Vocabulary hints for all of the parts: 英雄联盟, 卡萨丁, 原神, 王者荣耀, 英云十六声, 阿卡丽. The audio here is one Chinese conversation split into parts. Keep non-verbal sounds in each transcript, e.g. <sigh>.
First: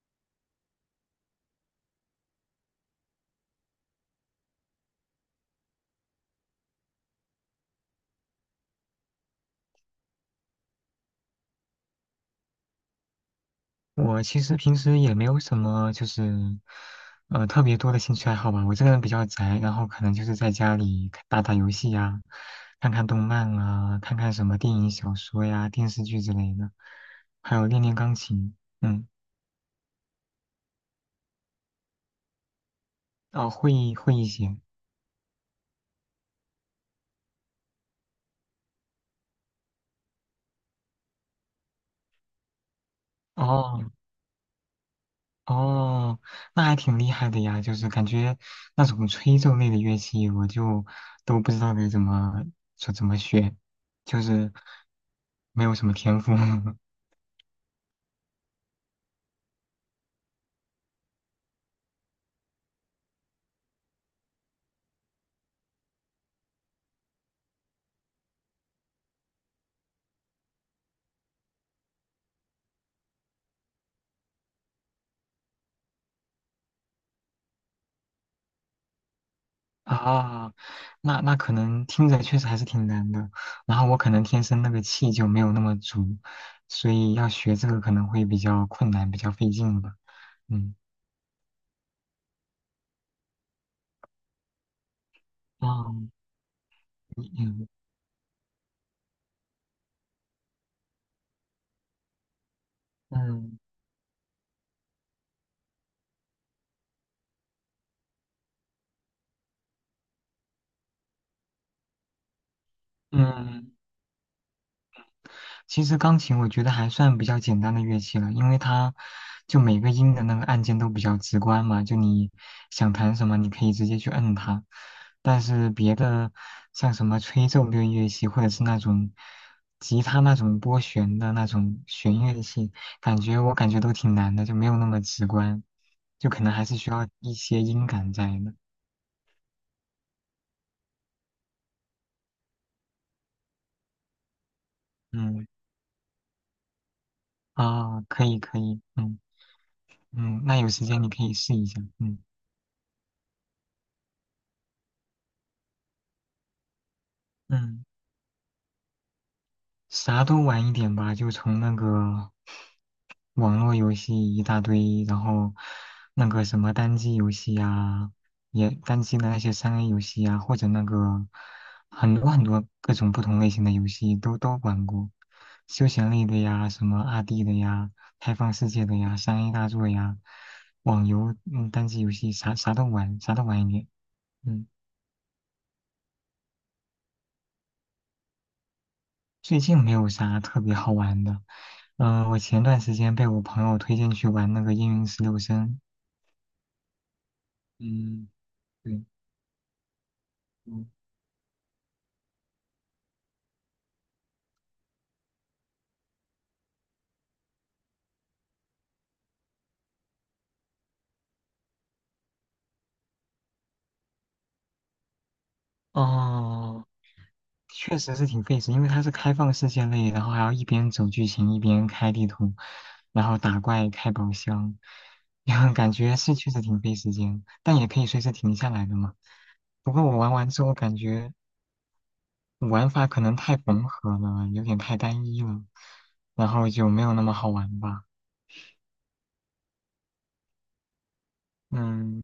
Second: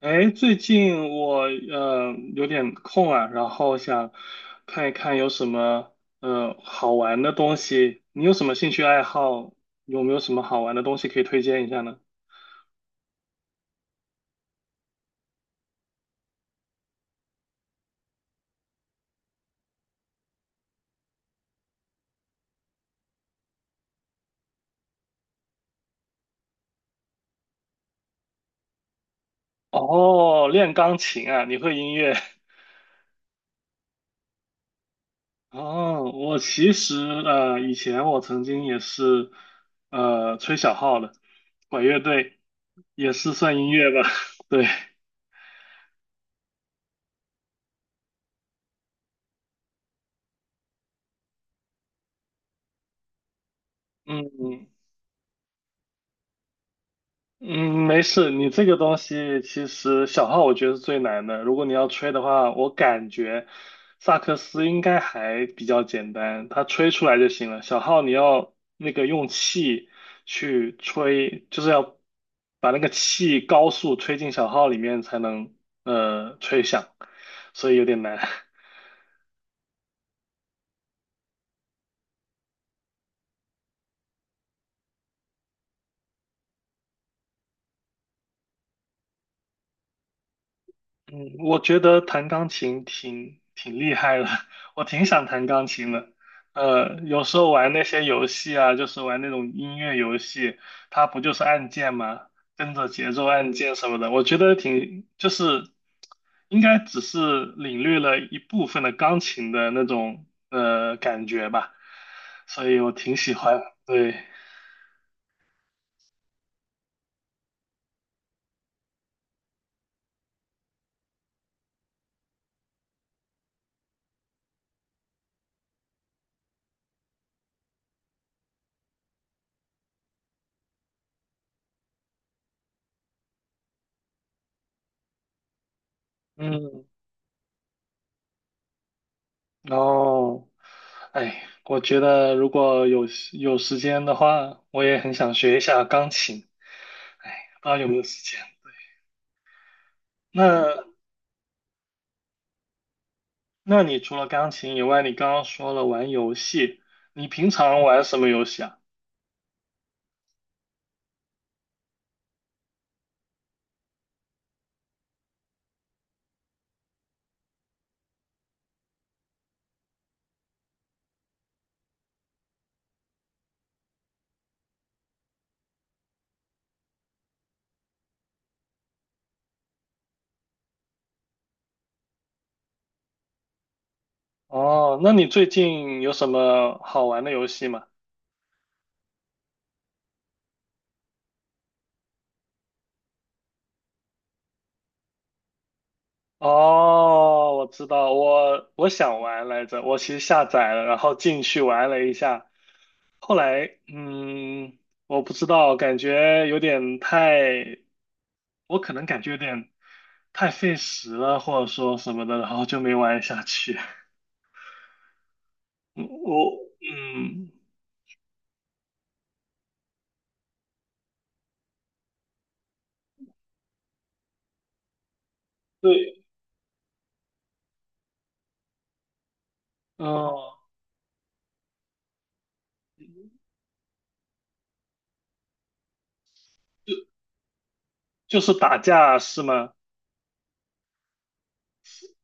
哎，最近我有点空啊，然后想看一看有什么好玩的东西。你有什么兴趣爱好？有没有什么好玩的东西可以推荐一下呢？我其实平时也没有什么，就是，特别多的兴趣爱好吧。我这个人比较宅，然后可能就是在家里看打打游戏呀，看看动漫啊，看看什么电影、小说呀、电视剧之类的，还有练练钢琴。嗯。哦，练钢琴啊，你会音乐？哦，会一些。<laughs> 哦，我其实以前我曾经也是吹小号的，管乐队也是算音哦乐吧？<laughs> 对。哦，那还挺厉害的呀。就是感觉那种吹奏类的乐器，我就都不知道该怎么说怎么学，就是嗯。没有什么天赋。<laughs> 嗯，没事，你这个东西其实小号我觉得是最难的。如果你要吹的话，我感觉萨克斯应该还比较简单，它吹出来就行了。小号你要那个用气去吹，就是要把那个气高速吹进小号里面才能吹响，所以有点难。<laughs> 啊，那可能听着确实还是挺难的。然后我可能天生那个气就没有那么足，所以要学这个可能会比较困难，比较费劲吧。嗯。嗯，我觉得弹钢琴挺厉害的，<laughs> 我挺想弹钢琴哦。的。呃，有时候嗯玩那些游戏啊，就是玩那种音乐游戏，它不就是按键吗？跟着节奏按嗯键什么的，我觉得挺就是应该只是领略了一部分的钢琴的那种感觉吧，所以我挺喜欢。嗯。对。其实钢琴我觉得还算比较简单的乐器了，因为它就每个音的那个按键都比较直观嘛，就你想弹什么，你可以直接去摁它。但是别的像什么吹奏类乐器，或者是那种吉他那种拨弦的那种弦乐器，感觉我感觉都挺难的，就没有那么直观，就可能还是嗯。需要一些音感在的。然后，哎，我觉得如果有时间的话，我也很想嗯。学一下钢琴。哎，不知道有没啊，有时可以间？可以。嗯嗯，那有时那间你可以试一下。嗯那你除了钢琴以外，你刚刚说了玩游戏，你平常嗯。玩什么游戏啊？啥都玩一点吧，就从那个网络游戏一大堆，然后那个什么单机游戏呀、也单机的那些三 A 游戏呀、或者那个很多很多各种不同类型的游戏都玩过，休闲类的呀，什么2D 的呀，开放世界的呀，三 A 大作呀，网游，嗯，单机游戏啥啥都玩，啥都玩一点。嗯。哦，那你最近有什么好玩的游戏吗？最近没有啥特别好玩的。嗯、我前段时间被我朋友推荐去玩那个《英云十六声》。哦，我知道，嗯，我对。想玩来着，我其实下载了，嗯。然后进去玩了一下。后来，嗯，我不知道，感觉有点太，我可能感觉有点太费时了，或者说什么的，然后就没玩下去。嗯我，哦，嗯，确实是挺费时，因为它是开放世界类，然后还要一边走剧情一边开地图，然后打怪开宝箱，<laughs> 感觉对。是确实挺费时间，但也可以随时停下来的嘛。不过我玩完哦，之后感觉玩法可能太缝合了，有点太单一了，然后就没有那么好玩吧。就是打架是吗？嗯。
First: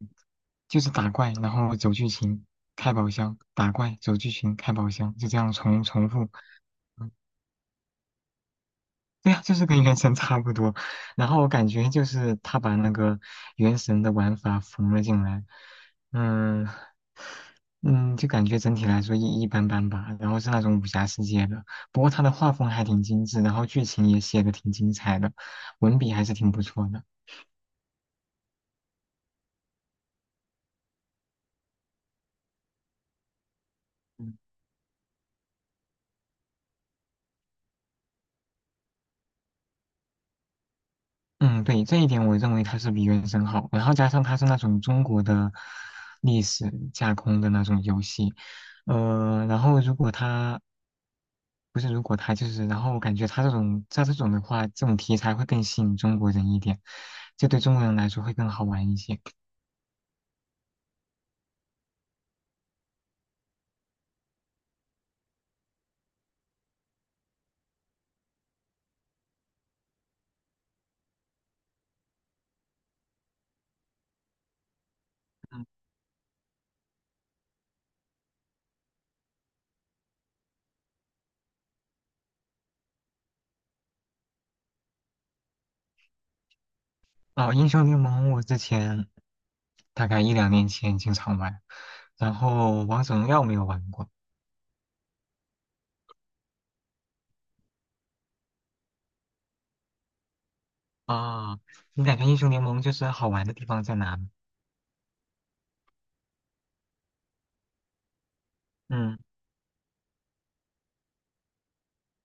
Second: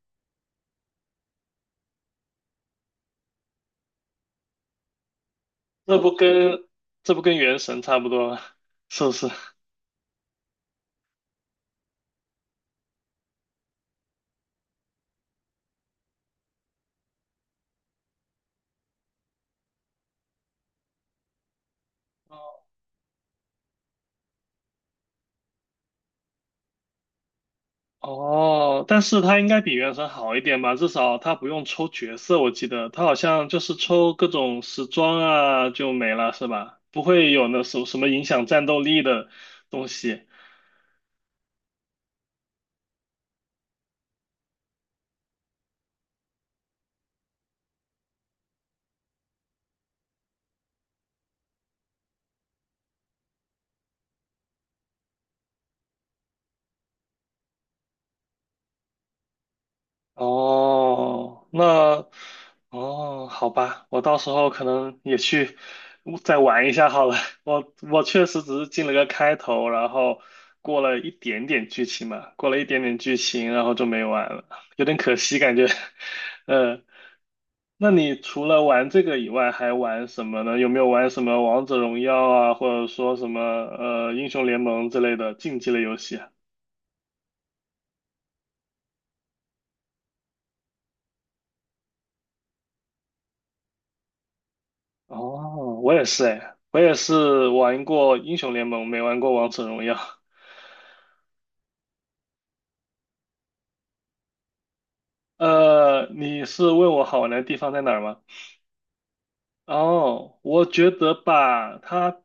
就是打怪，然后走剧情，开宝箱，打怪，走剧情，开宝箱，就这样重这重不复。跟嗯，这不跟原神差不多，是不是？对呀，就是跟原神 <laughs> 差不多。然后我感觉就是他把那个原神的玩法缝了进来。嗯嗯，就感觉整体来说一般般吧。然后是那种武侠世界的，不过他的画风还挺精致，然后剧情也写的挺精彩的，文笔还是挺不错的。哦，但是它应该比原神好一点吧，至少它不用抽角色，我记得它好像就是抽各嗯种时装啊就没了，是吧？不会有那什么影响战斗力的东西。嗯，对，这一点我认为它是比原神好，然后加上它是那种中国的历史架空的那种游戏。然后如果它不是，如果它就是，然后我感觉它这种的话，这种题材会更吸引中国人一点，这对中国人来说会更好玩一些。哦，那哦，好吧，我到时候可能也去再玩一下好了。<laughs> 我确实只是进了个开头，然后过了一点点剧情嘛，过了一点点剧情，然后就没玩了，有点可惜感觉。<laughs> 嗯。那你除了玩这个以外，还玩什么呢？有没有玩什么王者荣耀啊，或者说什么英雄联盟之类的竞技类游戏啊？哦，英雄联盟我之前大概一两年前经常玩，然后王者荣耀没有玩过。哦，我也是哎，我也是玩过英雄联盟，没玩过王者荣耀。啊，你感觉英雄联盟就是好玩的地方在哪呢？呃，你是问我好玩的地方在哪儿吗？嗯。哦，我觉得吧，他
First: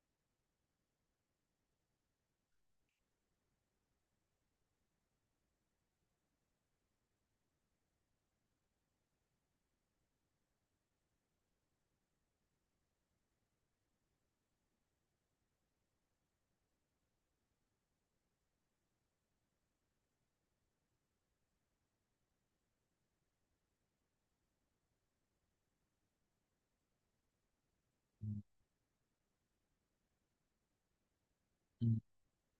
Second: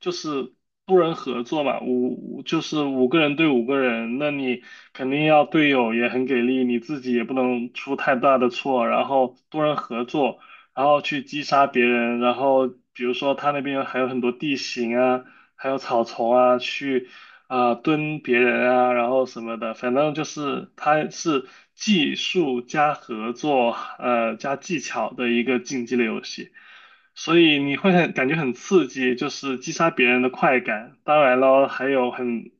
就是多人合作嘛，就是五个人对五个人，那你肯定要队友也很给力，你自己也不能出太大的错，然后多人合作，然后去击杀别人，然后比如说他那边还有很多地形啊，还有草丛啊，去啊、蹲别人啊，然后什么的，反正就是它是技术加合作，呃，加技巧的一个竞技类游戏，所以你会很感觉嗯。很刺激，就是击杀别人的快感。当然了，还嗯。有很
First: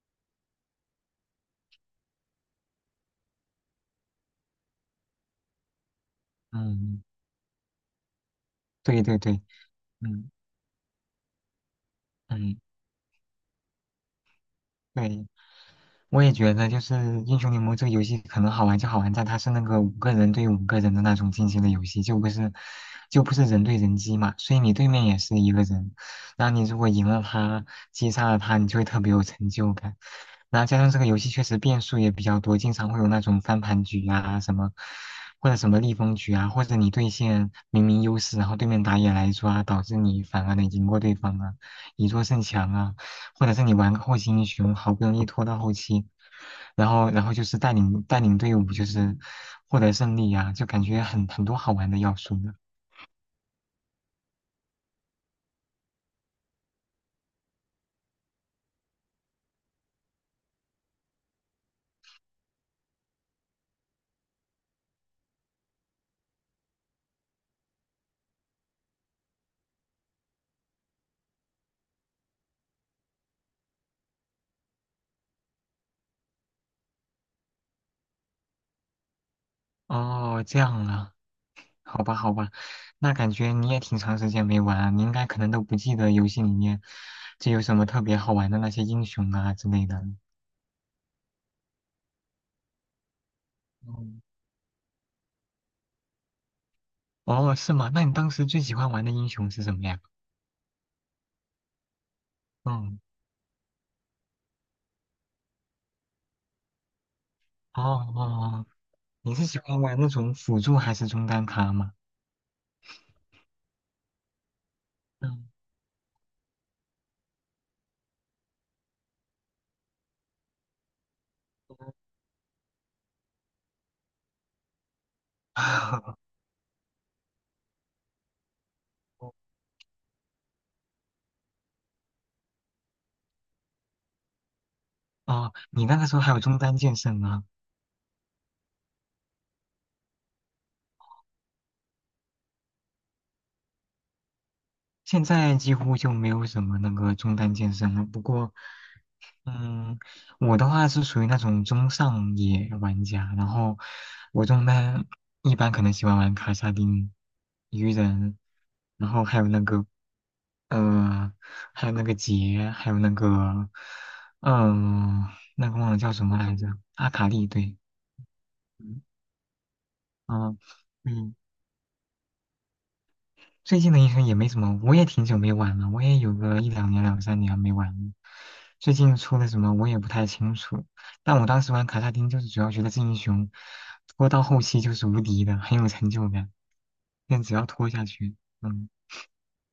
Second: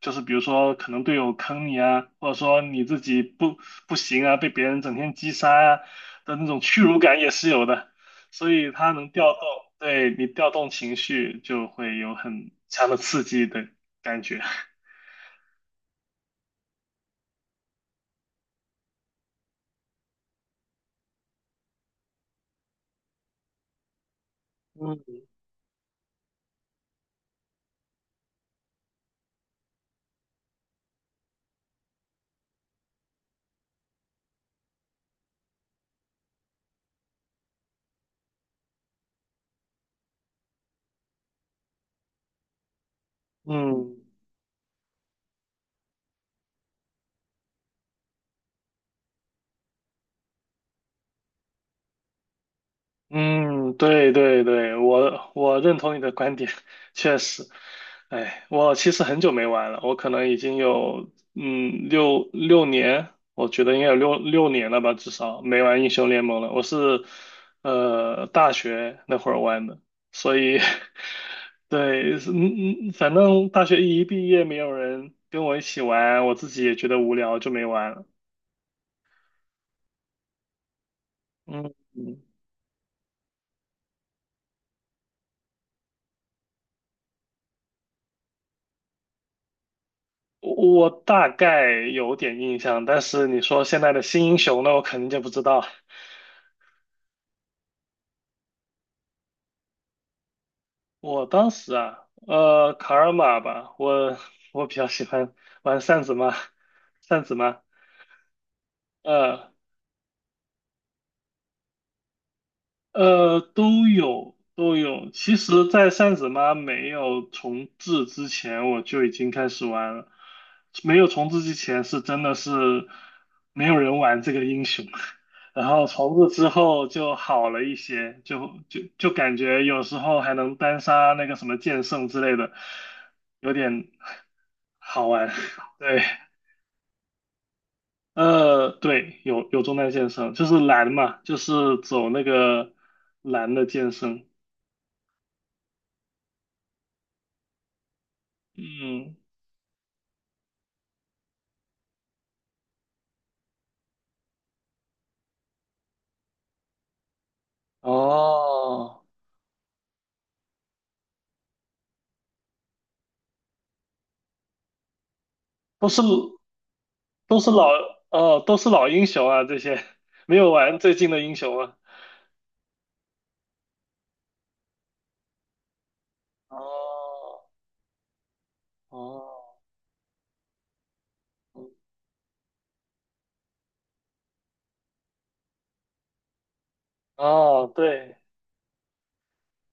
就是比如说可能队友坑你啊，或者说你自己不行啊，被别人整天击杀啊的那种屈辱嗯，感也是有的，所以它对能对调对。动，对你嗯调动情绪就会有很嗯，强的刺激，对。感觉。<laughs> 对，我也觉得就是英雄联盟这个游戏可能好玩就好玩在它是那个五个人对五个人的那种竞技的游戏，就不是人对人机嘛，所以你对面也嗯是一个人，然后你如果赢了他，击杀了他，你就会特别有成就感。然后加上这个游戏确实变数也比较多，经常会有那种翻盘局啊什么，或者什么逆风局啊，或者你对线明明优势，然后对面打野来抓，导致你反而能赢过对方啊，以弱胜强啊。或者是你玩嗯个后期英雄，好不容易拖到后期，然后就是带领队伍，就是获得胜利呀、就感觉很多好玩的要素呢。嗯，对对对，我认同你的观点，<laughs> 确实。哎，我其实很久没玩了，我可能已经有嗯六年，我觉得应该有六年了吧，至少没玩英雄联盟了。我是呃大学那会儿玩的，所以 <laughs> 对，是嗯嗯，反正大学一毕业没有人跟我一起玩，我自己也觉得无聊，就没玩了。哦，这样啊，嗯。好吧嗯好吧。那感觉你也挺长时间没玩啊你应该可能都不记得游戏里面就有什么特别好玩的那些英雄啊之类的。我大概有点印象，但是你说现在的嗯。新英雄，那我肯定就不知道。哦，是吗？那你当时最喜欢玩的英雄是什么呀？我当时啊，呃，卡嗯。尔玛吧，我比较喜欢玩扇子妈，扇子妈，哦哦。哦，你是呃。喜欢玩那种辅助还是中单卡吗？呃，都有都有。其嗯。实，在扇子妈没有重置之前，我就已经开始玩了。没有重置之前，是真的是没有人玩这个英雄。<laughs> 然后重 <laughs> 置之后就好了一些，就感觉有时候还能单杀那个什么剑圣之类的，有点好玩。哦，<laughs> 你那对，个时候还有中单剑圣啊，呃，对，有中单剑圣，就是蓝嘛，就是走那个蓝的剑圣。现在几乎就没有什么那个中单剑圣了。不过，嗯，嗯，我的话是属于那种中上野玩家，然后我中单一般可能喜欢玩卡萨丁、鱼人，哦，然后还有那个，呃，还有那个杰，还有那个，嗯、那个都忘了是叫什么来着，阿卡都丽，是老对。哦，都是老嗯、英雄啊，这些 <laughs> 没有啊。玩最近的英嗯，雄啊。最近的英雄也没什么，我也挺久没玩了，我也有个一两年、两三哦年没玩了。最近哦出的什么我也不太清楚，但我当时玩卡萨丁就是主要觉得这英雄拖到后期就是无敌的，很有成就感，但只要哦，拖下对去。嗯。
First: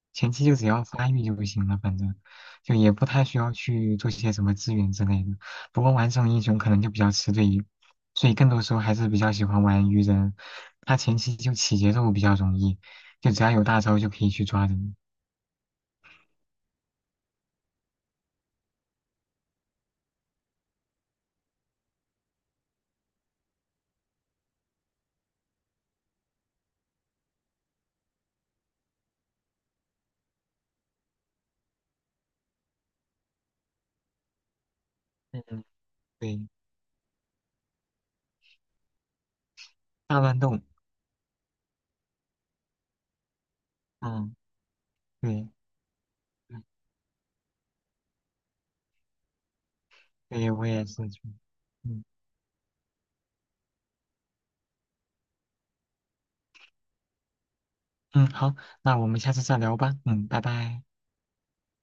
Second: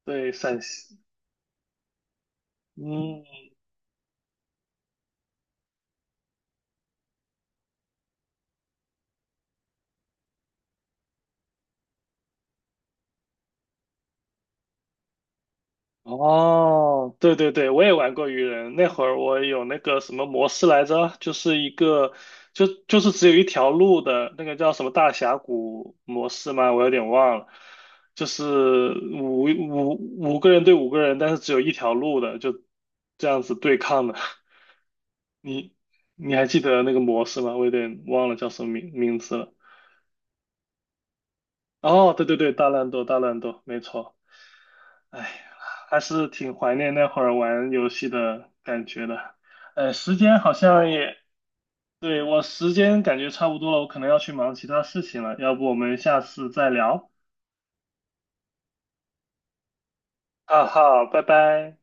对，前期就陕只要西，发育就不行了，反正就也不嗯，太需要去做些什么资源之类的。不过玩这种英雄可能就比较吃队友，所以更多时候还是比较喜欢玩鱼人，他前期就起节奏比较容易，就只要有大招就可以去抓人。哦，对对对，我也玩过鱼人。那会儿我有那个什么模式来着，就是一个就是只有一条路的那个叫什么大峡谷模式吗？我有点忘了，就是五五五个人对五个人，但是只有一条路的，就这样子对抗的。<laughs> 嗯，你你对，还记得那个模式吗？我有点忘了叫什么名字了。大乱斗。哦，对对对，大乱斗，大乱斗，没错。嗯，哎，对，还是挺怀念那会儿玩游戏的感觉的。呃，时间对，好我也像是。也，嗯对，我时间感觉差不多了，我可能要去忙其他事情了，要不我们下次再聊？嗯，好，那我们下次再聊吧。嗯，拜哈拜。哈，拜拜。